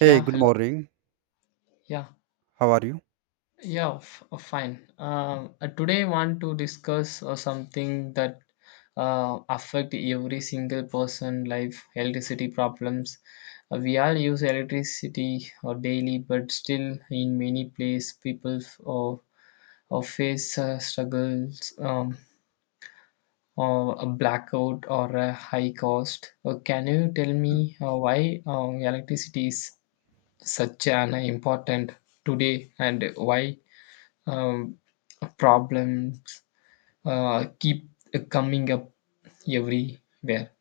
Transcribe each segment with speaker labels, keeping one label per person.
Speaker 1: Hey,
Speaker 2: Yeah,
Speaker 1: good
Speaker 2: hello.
Speaker 1: morning.
Speaker 2: Yeah,
Speaker 1: How are you?
Speaker 2: yeah, fine. Today, I want to discuss something that affect every single person life: electricity problems. We all use electricity daily, but still, in many places, people face struggles, or a blackout or a high cost. Can you tell me why electricity is such an important today and why? um, Problems keep coming up everywhere.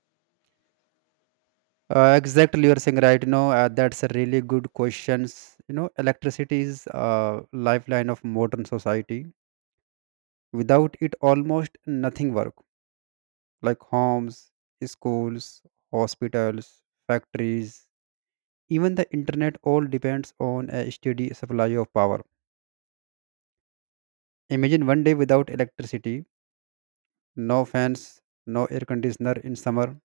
Speaker 1: Exactly, you're saying right. That's a really good questions. Electricity is a lifeline of modern society. Without it, almost nothing work like homes, schools, hospitals, factories, even the internet. All depends on a steady supply of power. Imagine one day without electricity, no fans, no air conditioner in summer,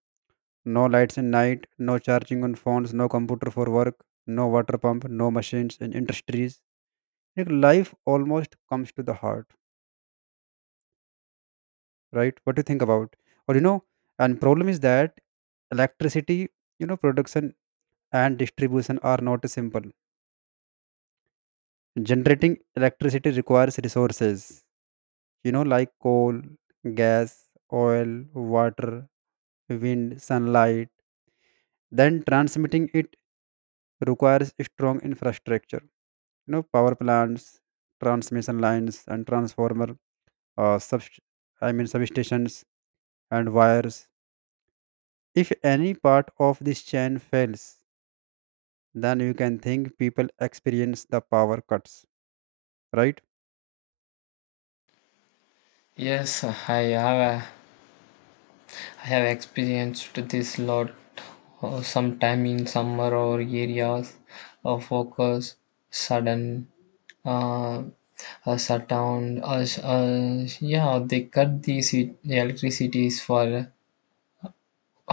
Speaker 1: no lights in night, no charging on phones, no computer for work, no water pump, no machines in industries. Like life almost comes to the heart, right? What do you think about? Or and problem is that electricity, production and distribution are not simple. Generating electricity requires resources, like coal, gas, oil, water, wind, sunlight. Then transmitting it requires strong infrastructure, power plants, transmission lines, and transformer, sub I mean substations, and wires. If any part of this chain fails, then you can think people experience the power cuts, right?
Speaker 2: Yes, have I have experienced this lot sometime in summer or areas of focus sudden uh, shut down. Yeah, they cut the electricities for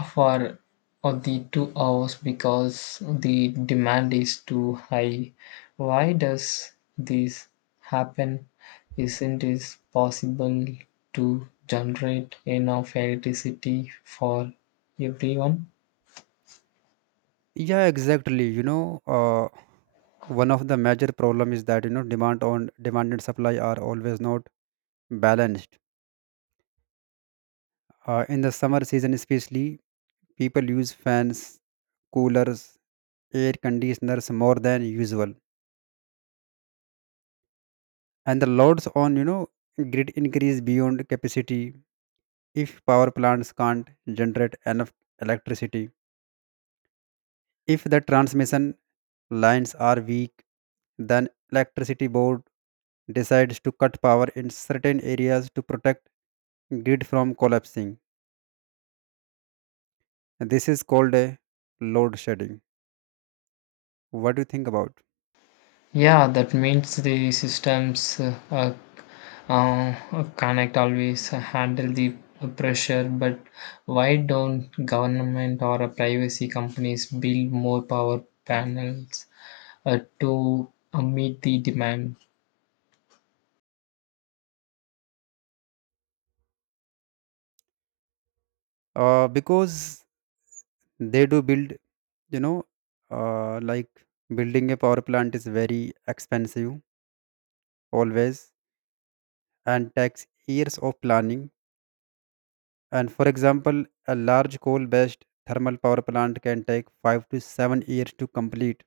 Speaker 2: for the 2 hours because the demand is too high. Why does this happen? Isn't it possible to generate enough electricity for everyone?
Speaker 1: Yeah, exactly. You know uh, one of the major problem is that demand on demand and supply are always not balanced. In the summer season especially, people use fans, coolers, air conditioners more than usual, and the loads on grid increase beyond capacity. If power plants can't generate enough electricity, if the transmission lines are weak, then electricity board decides to cut power in certain areas to protect grid from collapsing. This is called a load shedding. What do you think about?
Speaker 2: Yeah, that means the systems uh, connect always handle the pressure, but why don't government or privacy companies build more power panels to meet the demand.
Speaker 1: Because they do build. You know uh, like building a power plant is very expensive, always, and takes years of planning. And for example, a large coal based thermal power plant can take 5 to 7 years to complete.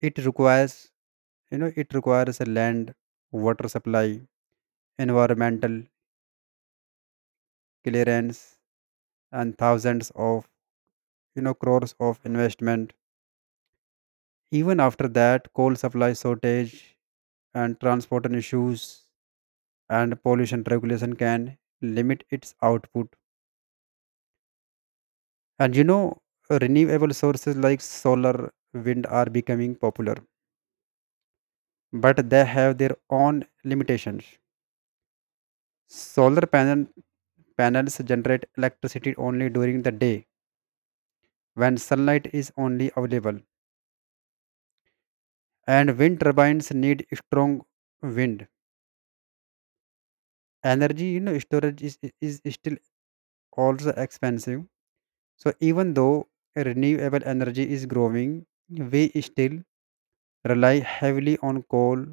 Speaker 1: It requires it requires a land, water supply, environmental clearance, and thousands of crores of investment. Even after that, coal supply shortage and transport and issues and pollution regulation can limit its output. And renewable sources like solar, wind are becoming popular, but they have their own limitations. Solar panels generate electricity only during the day when sunlight is only available, and wind turbines need strong wind. Energy, storage is still also expensive. So even though renewable energy is growing, we still rely heavily on coal,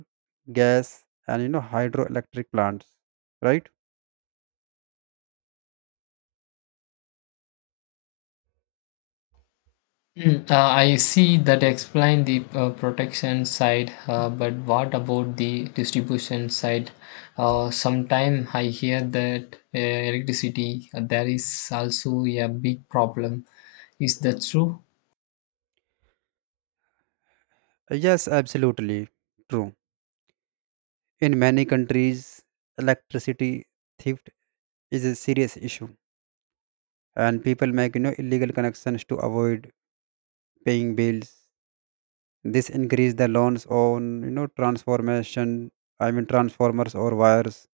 Speaker 1: gas, and hydroelectric plants, right?
Speaker 2: Mm, I see that explain the protection side, but what about the distribution side? Sometime I hear that electricity there is also a big problem. Is that true?
Speaker 1: Yes, absolutely true. In many countries, electricity theft is a serious issue, and people make illegal connections to avoid paying bills. This increase the loans on transformation, I mean transformers or wires,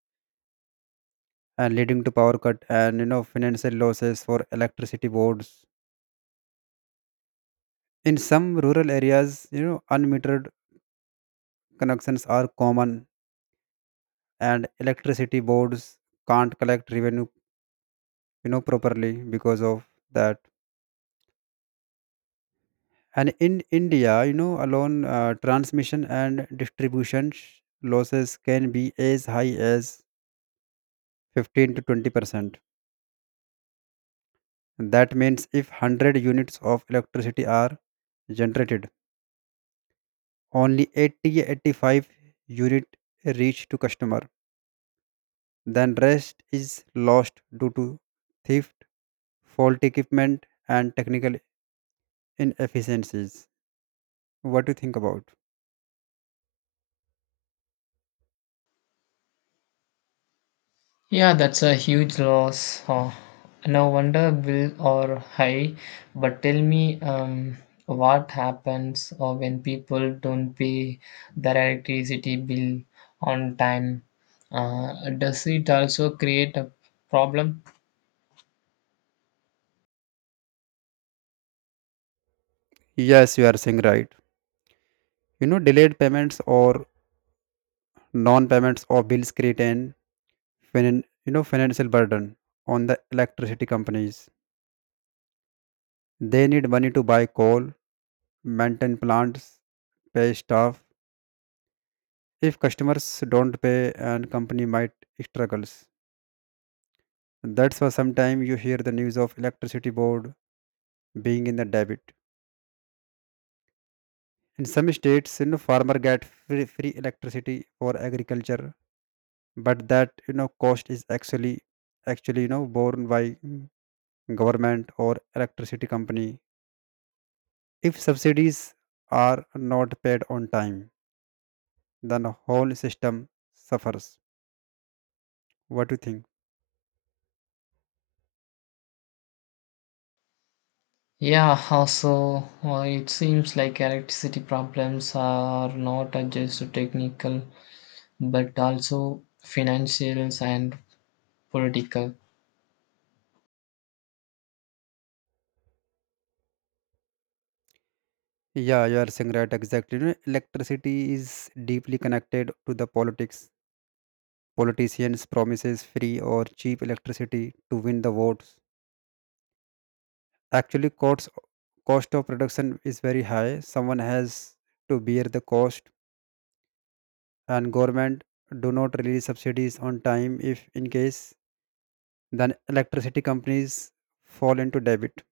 Speaker 1: and leading to power cut and financial losses for electricity boards. In some rural areas, unmetered connections are common, and electricity boards can't collect revenue properly because of that. And in india, alone, transmission and distribution losses can be as high as 15 to 20%. That means if 100 units of electricity are generated, only 80 85 unit reach to customer, then rest is lost due to theft, faulty equipment, and technical inefficiencies. What do you think about?
Speaker 2: Yeah, that's a huge loss. Oh, no wonder bill are high. But tell me, what happens when people don't pay their electricity bill on time? Does it also create a problem?
Speaker 1: Yes, you are saying right. Delayed payments or non-payments of bills create an financial burden on the electricity companies. They need money to buy coal, maintain plants, pay staff. If customers don't pay, and company might struggles. That's why sometimes you hear the news of electricity board being in the debit. In some states, farmer get free electricity for agriculture, but that cost is actually borne by government or electricity company. If subsidies are not paid on time, then the whole system suffers. What do you think?
Speaker 2: Yeah, also, it seems like electricity problems are not just technical, but also financial and political.
Speaker 1: Yeah, you are saying right, exactly. Electricity is deeply connected to the politics. Politicians promises free or cheap electricity to win the votes. Actually, cost of production is very high, someone has to bear the cost, and government do not release subsidies on time if in case, then electricity companies fall into debt,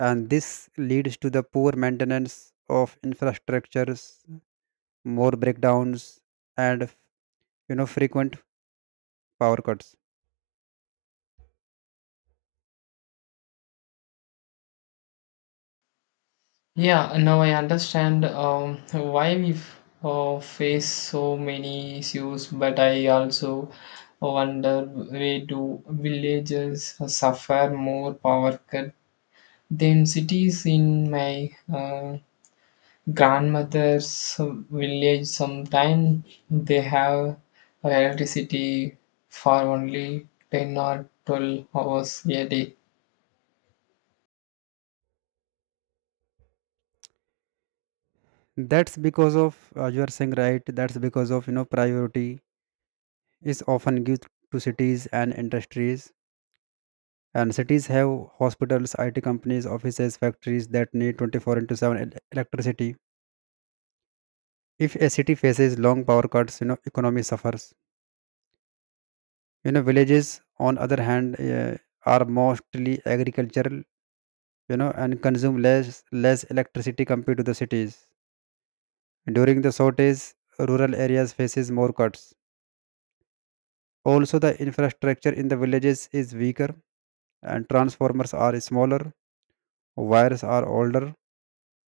Speaker 1: and this leads to the poor maintenance of infrastructures, more breakdowns, and frequent power cuts.
Speaker 2: Yeah, now I understand, why we face so many issues, but I also wonder why do villages suffer more power cut than cities in my grandmother's village. Sometimes they have electricity for only 10 or 12 hours a day.
Speaker 1: That's because of uh, you are saying right. That's because of you know priority is often given to cities and industries, and cities have hospitals, it companies, offices, factories that need 24 into 7 electricity. If a city faces long power cuts, economy suffers. Villages on other hand, are mostly agricultural, and consume less electricity compared to the cities. During the shortage, rural areas faces more cuts. Also, the infrastructure in the villages is weaker, and transformers are smaller, wires are older, you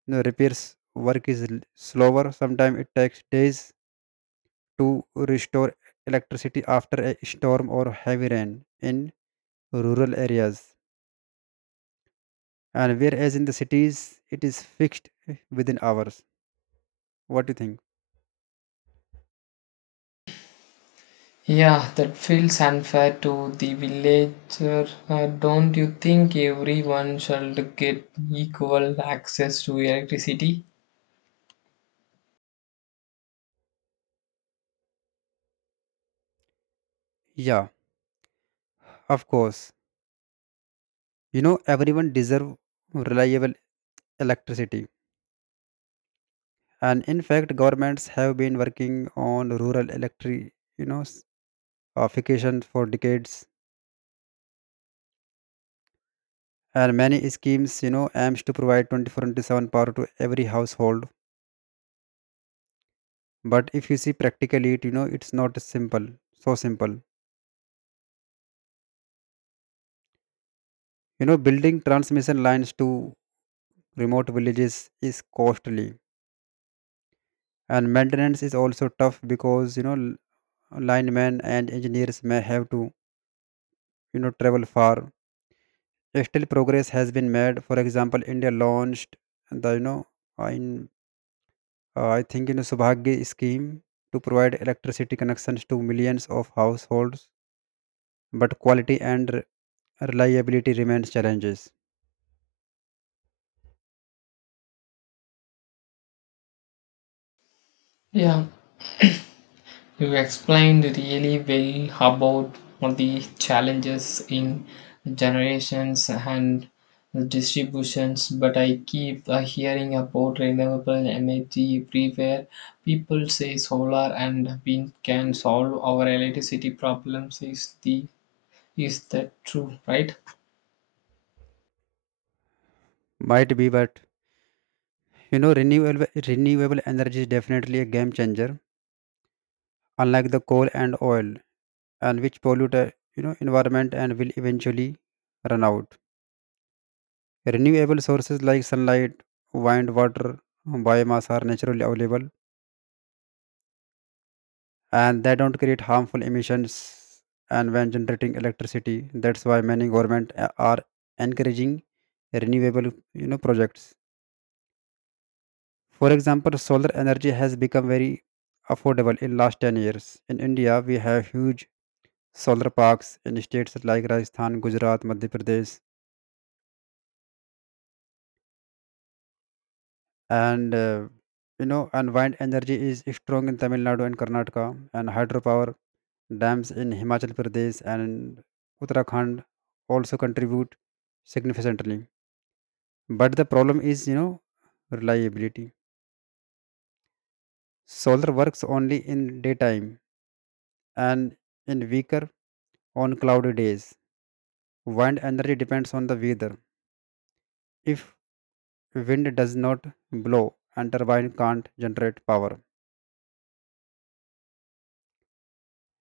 Speaker 1: know, repairs work is slower. Sometimes it takes days to restore electricity after a storm or heavy rain in rural areas, and whereas in the cities it is fixed within hours. What do you think?
Speaker 2: Yeah, that feels unfair to the villager. Don't you think everyone should get equal access to electricity?
Speaker 1: Yeah, of course. Everyone deserve reliable electricity, and in fact governments have been working on rural electric, you know s- fication for decades, and many schemes aims to provide 24 into 7 power to every household. But if you see practically, it you know it's not simple. So simple, building transmission lines to remote villages is costly, and maintenance is also tough because linemen and engineers may have to travel far. Still, progress has been made. For example, india launched the, you know in I think, subhagya scheme to provide electricity connections to millions of households, but quality and reliability remains challenges.
Speaker 2: Yeah, you explained really well about all the challenges in generations and distributions, but I keep hearing about renewable energy everywhere. People say solar and wind can solve our electricity problems. Is that true, right?
Speaker 1: Might be, but renewable energy is definitely a game changer, unlike the coal and oil, and which pollute the environment and will eventually run out. Renewable sources like sunlight, wind, water, biomass are naturally available, and they don't create harmful emissions and when generating electricity. That's why many government are encouraging renewable projects. For example, solar energy has become very affordable in last 10 years. In India, we have huge solar parks in states like Rajasthan, Gujarat, Madhya Pradesh, and you know and wind energy is strong in tamil nadu and karnataka, and hydropower dams in himachal pradesh and uttarakhand also contribute significantly. But the problem is, reliability. Solar works only in daytime, and in weaker on cloudy days. Wind energy depends on the weather. If wind does not blow, and turbine can't generate power.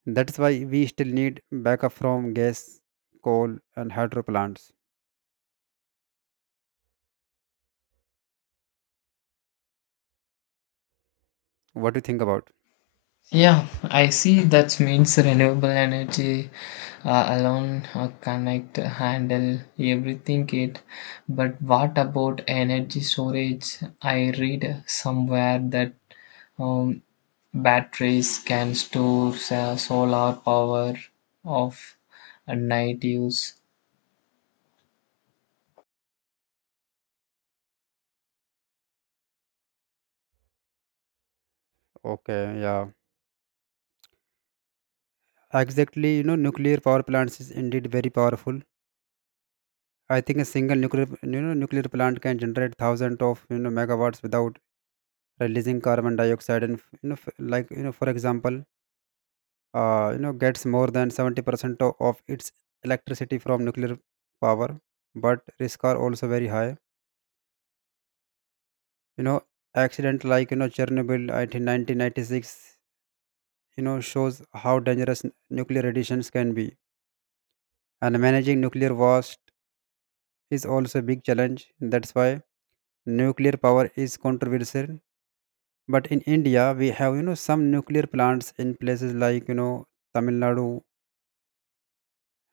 Speaker 1: That's why we still need backup from gas, coal, and hydro plants. What do you think about?
Speaker 2: Yeah, I see that means renewable energy alone cannot handle everything it. But what about energy storage? I read somewhere that, um, batteries can store solar power of a night use.
Speaker 1: Okay, yeah. Exactly. Nuclear power plants is indeed very powerful. I think a single nuclear plant can generate thousands of, megawatts without releasing carbon dioxide and, like, for example, gets more than 70% of its electricity from nuclear power, but risks are also very high. You know, accident like, Chernobyl in 1996, shows how dangerous nuclear radiations can be, and managing nuclear waste is also a big challenge. That's why nuclear power is controversial, but in india we have some nuclear plants in places like tamil nadu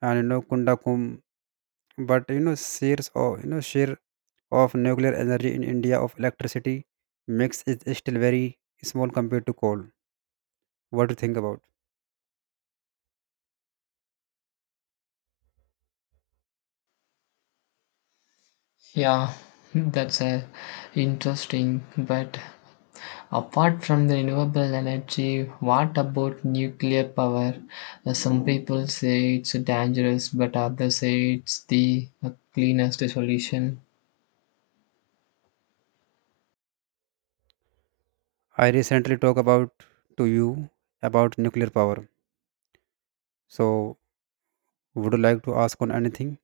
Speaker 1: and kundakum. But you know shares or you know share of nuclear energy in india of electricity mix is still very small compared to coal. What do you think about?
Speaker 2: Yeah, that's interesting, but apart from the renewable energy, what about nuclear power? Some people say it's dangerous, but others say it's the cleanest solution.
Speaker 1: I recently talked about to you about nuclear power, so would you like to ask on anything?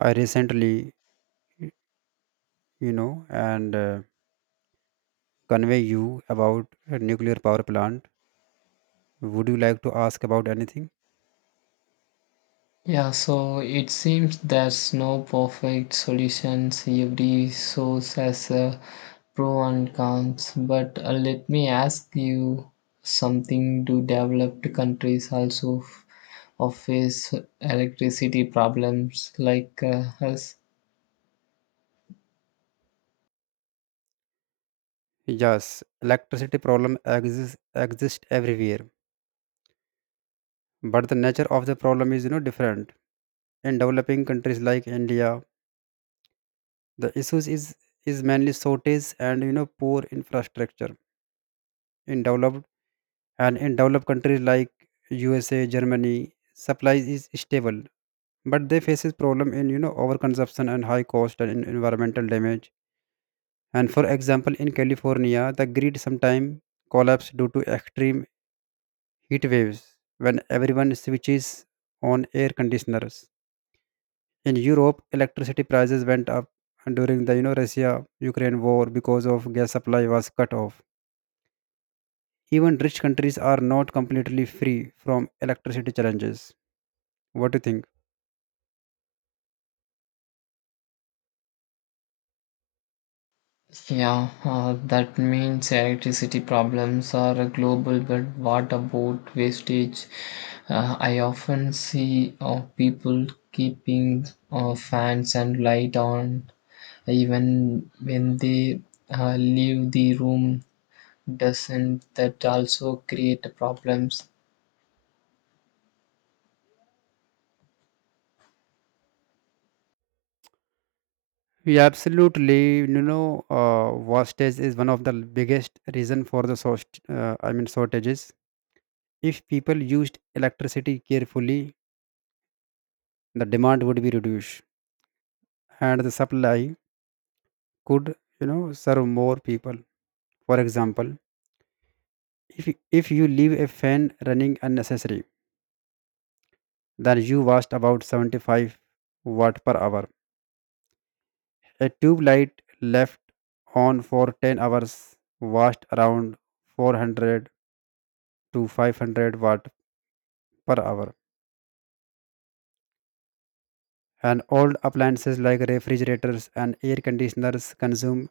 Speaker 1: I recently, you know, and convey you about a nuclear power plant. Would you like to ask about anything?
Speaker 2: Yeah, so it seems there's no perfect solutions. Every source has a pro and cons. But let me ask you something. Do developed countries also or face electricity problems like us?
Speaker 1: Yes, electricity problem exist everywhere, but the nature of the problem is different. In developing countries like India, the issues is mainly shortage and poor infrastructure. In developed in developed countries like usa, germany, supply is stable, but they faces problem in overconsumption and high cost and environmental damage. And for example, in california, the grid sometimes collapse due to extreme heat waves when everyone switches on air conditioners. In europe, electricity prices went up during the russia ukraine war because of gas supply was cut off. Even rich countries are not completely free from electricity challenges. What do you think?
Speaker 2: Yeah, that means electricity problems are global, but what about wastage? I often see people keeping fans and light on even when they leave the room. Doesn't that also create problems?
Speaker 1: Yeah, absolutely. Wastage is one of the biggest reason for the I mean shortages. If people used electricity carefully, the demand would be reduced, and the supply could, serve more people. For example, if if you leave a fan running unnecessary, then you waste about 75 watt per hour. A tube light left on for 10 hours washed around 400 to 500 watt per hour. And old appliances like refrigerators and air conditioners consume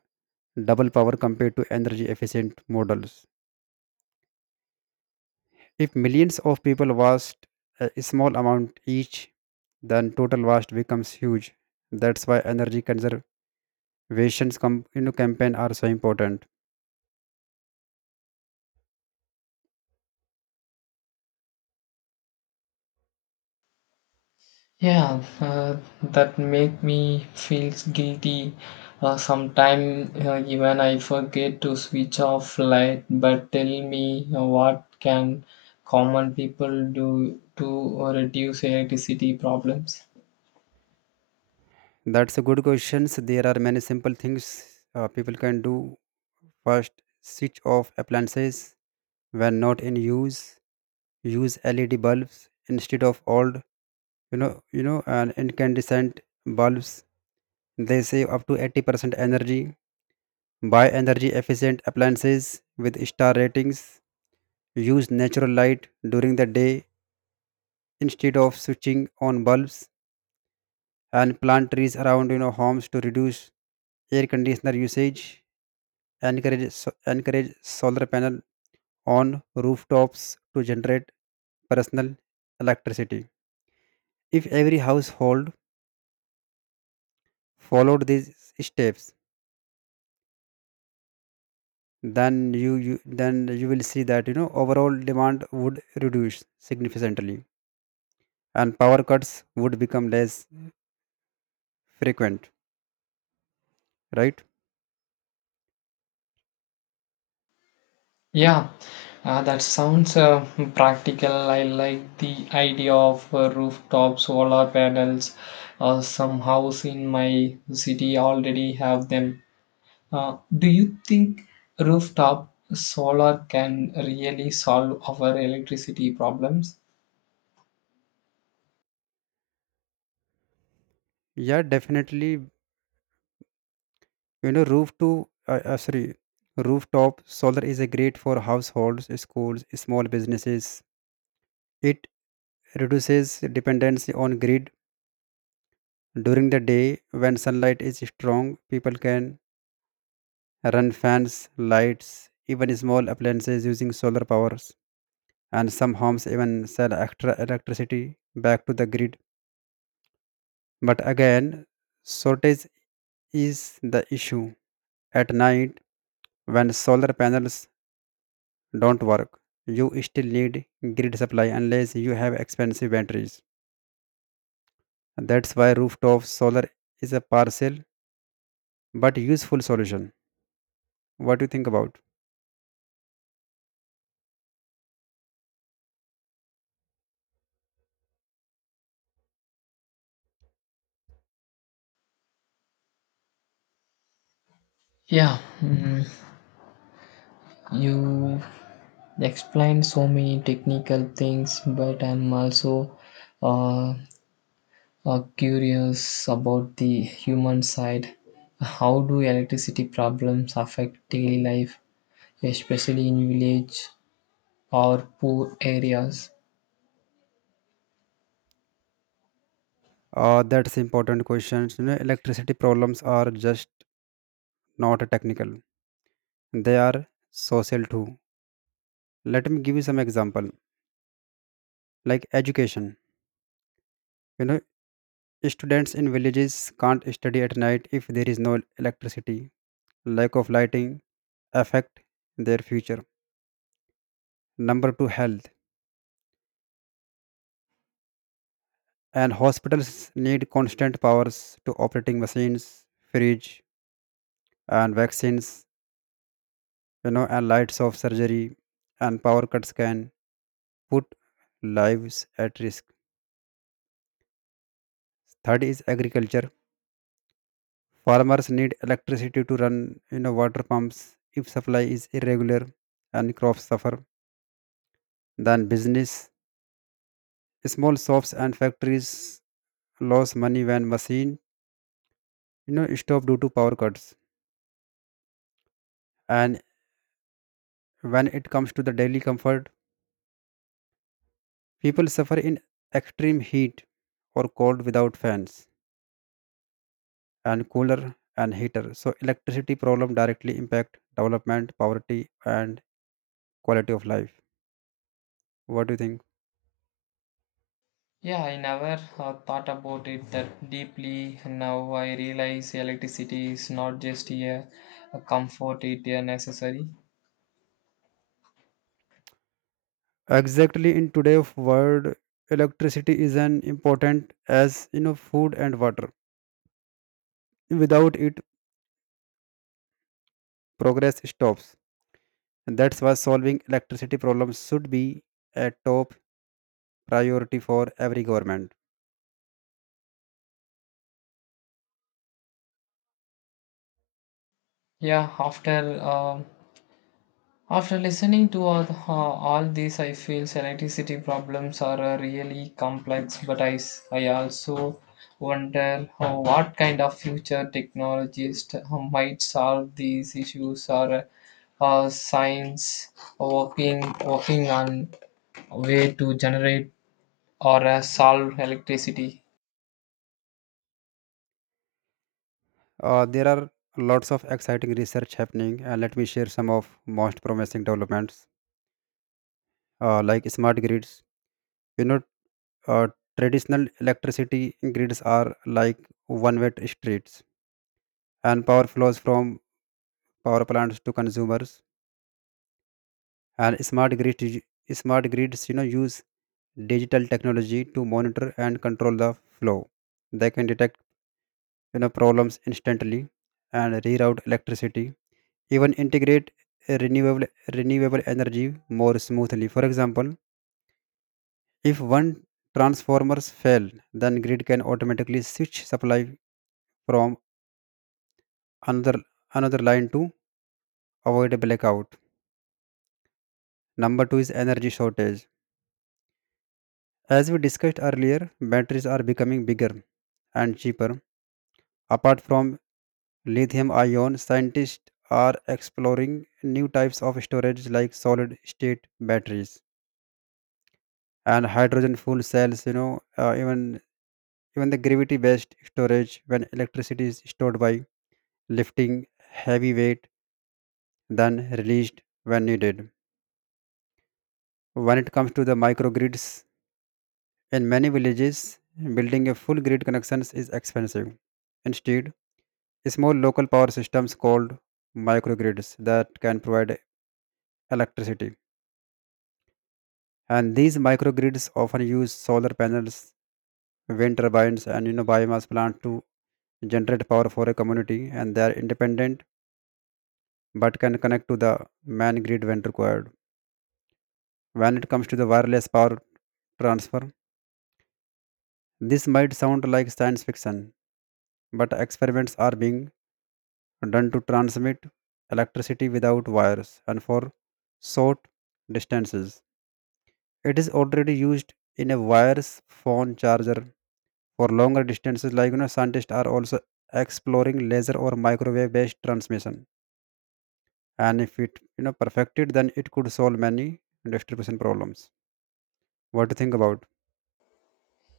Speaker 1: double power compared to energy efficient models. If millions of people washed a small amount each, then total waste becomes huge. That's why energy conservation campaign are so important.
Speaker 2: Yeah, that make me feel guilty. Sometime even I forget to switch off light. But tell me, what can common people do to reduce electricity problems?
Speaker 1: That's a good question. There are many simple things people can do. First, switch off appliances when not in use. Use LED bulbs instead of old, you know, and incandescent bulbs. They save up to 80% energy. Buy energy efficient appliances with star ratings. Use natural light during the day instead of switching on bulbs. And plant trees around, you know, homes to reduce air conditioner usage. Encourage encourage solar panel on rooftops to generate personal electricity. If every household followed these steps, then you will see that, you know, overall demand would reduce significantly and power cuts would become less frequent, right?
Speaker 2: Yeah, that sounds practical. I like the idea of rooftop solar panels. Some house in my city already have them. Do you think rooftop solar can really solve our electricity problems?
Speaker 1: Yeah, definitely. You know, roof to sorry rooftop solar is a great for households, schools, small businesses. It reduces dependency on grid. During the day, when sunlight is strong, people can run fans, lights, even small appliances using solar powers. And some homes even sell extra electricity back to the grid. But again, shortage is the issue. At night, when solar panels don't work, you still need grid supply unless you have expensive batteries. That's why rooftop solar is a partial but useful solution. What do you think about?
Speaker 2: Yeah, mm, you explained so many technical things, but I'm also uh, curious about the human side. How do electricity problems affect daily life, especially in village or poor areas?
Speaker 1: That's important questions. You know, electricity problems are just not technical; they are social too. Let me give you some example. Like education, you know, students in villages can't study at night if there is no electricity. Lack of lighting affect their future. Number 2, health and hospitals need constant powers to operating machines, fridge and vaccines, you know, and lights of surgery. And power cuts can put lives at risk. Third is agriculture. Farmers need electricity to run, you know, water pumps. If supply is irregular, and crops suffer. Then business, small shops and factories lose money when machine stop due to power cuts. And when it comes to the daily comfort, people suffer in extreme heat or cold without fans and cooler and heater. So electricity problem directly impact development, poverty, and quality of life. What do you think?
Speaker 2: Yeah, I never thought about it that deeply. Now I realize electricity is not just a comfort, it a necessary.
Speaker 1: Exactly, in today's world, electricity is an important as, you know, food and water. Without it, progress stops. That's why solving electricity problems should be a top priority for every government.
Speaker 2: Yeah, after listening to all this, I feel electricity problems are really complex. But I also wonder how what kind of future technologists might solve these issues or. Science working on a way to generate or a solve electricity.
Speaker 1: There are lots of exciting research happening, and let me share some of most promising developments, like smart grids. You know, uh, traditional electricity grids are like one-way streets, and power flows from power plants to consumers. And smart grids, you know, use digital technology to monitor and control the flow. They can detect, you know, problems instantly and reroute electricity, even integrate a renewable energy more smoothly. For example, if one transformers fail, then grid can automatically switch supply from another another line to avoid a blackout. Number 2 is energy shortage. As we discussed earlier, batteries are becoming bigger and cheaper. Apart from lithium ion, scientists are exploring new types of storage like solid state batteries and hydrogen fuel cells, you know, even the gravity based storage, when electricity is stored by lifting heavy weight, then released when needed. When it comes to the microgrids, in many villages, building a full grid connections is expensive. Instead, small local power systems called microgrids that can provide electricity. And these microgrids often use solar panels, wind turbines, and, you know, biomass plant to generate power for a community, and they are independent but can connect to the main grid when required. When it comes to the wireless power transfer, this might sound like science fiction, but experiments are being done to transmit electricity without wires. And for short distances, it is already used in a wireless phone charger. For longer distances, like, you know, scientists are also exploring laser or microwave-based transmission. And if it, you know, perfected, then it could solve many distribution problems. What do you think about?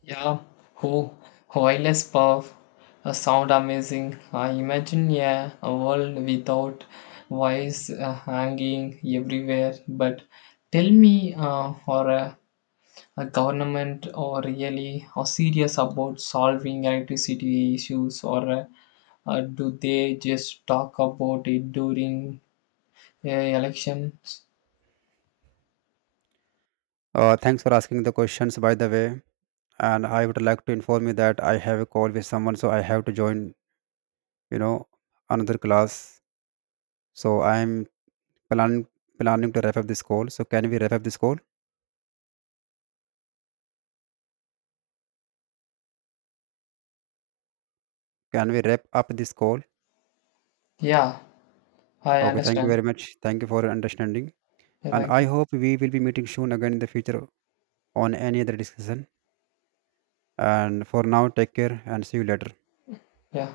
Speaker 2: Yeah, who wireless power sound amazing. I imagine, yeah, a world without wires hanging everywhere. But tell me, a government or really or serious about solving electricity issues or do they just talk about it during elections?
Speaker 1: Thanks for asking the questions, by the way. And I would like to inform you that I have a call with someone, so I have to join. You know, another class. So I'm planning planning to wrap up this call. So can we wrap up this call? Can we wrap up this call?
Speaker 2: Yeah, I
Speaker 1: Okay, thank you
Speaker 2: understand.
Speaker 1: very much. Thank you for your understanding.
Speaker 2: Yeah,
Speaker 1: And
Speaker 2: thank
Speaker 1: I
Speaker 2: you.
Speaker 1: hope we will be meeting soon again in the future. On any other discussion. And for now, take care and see you later.
Speaker 2: Yeah.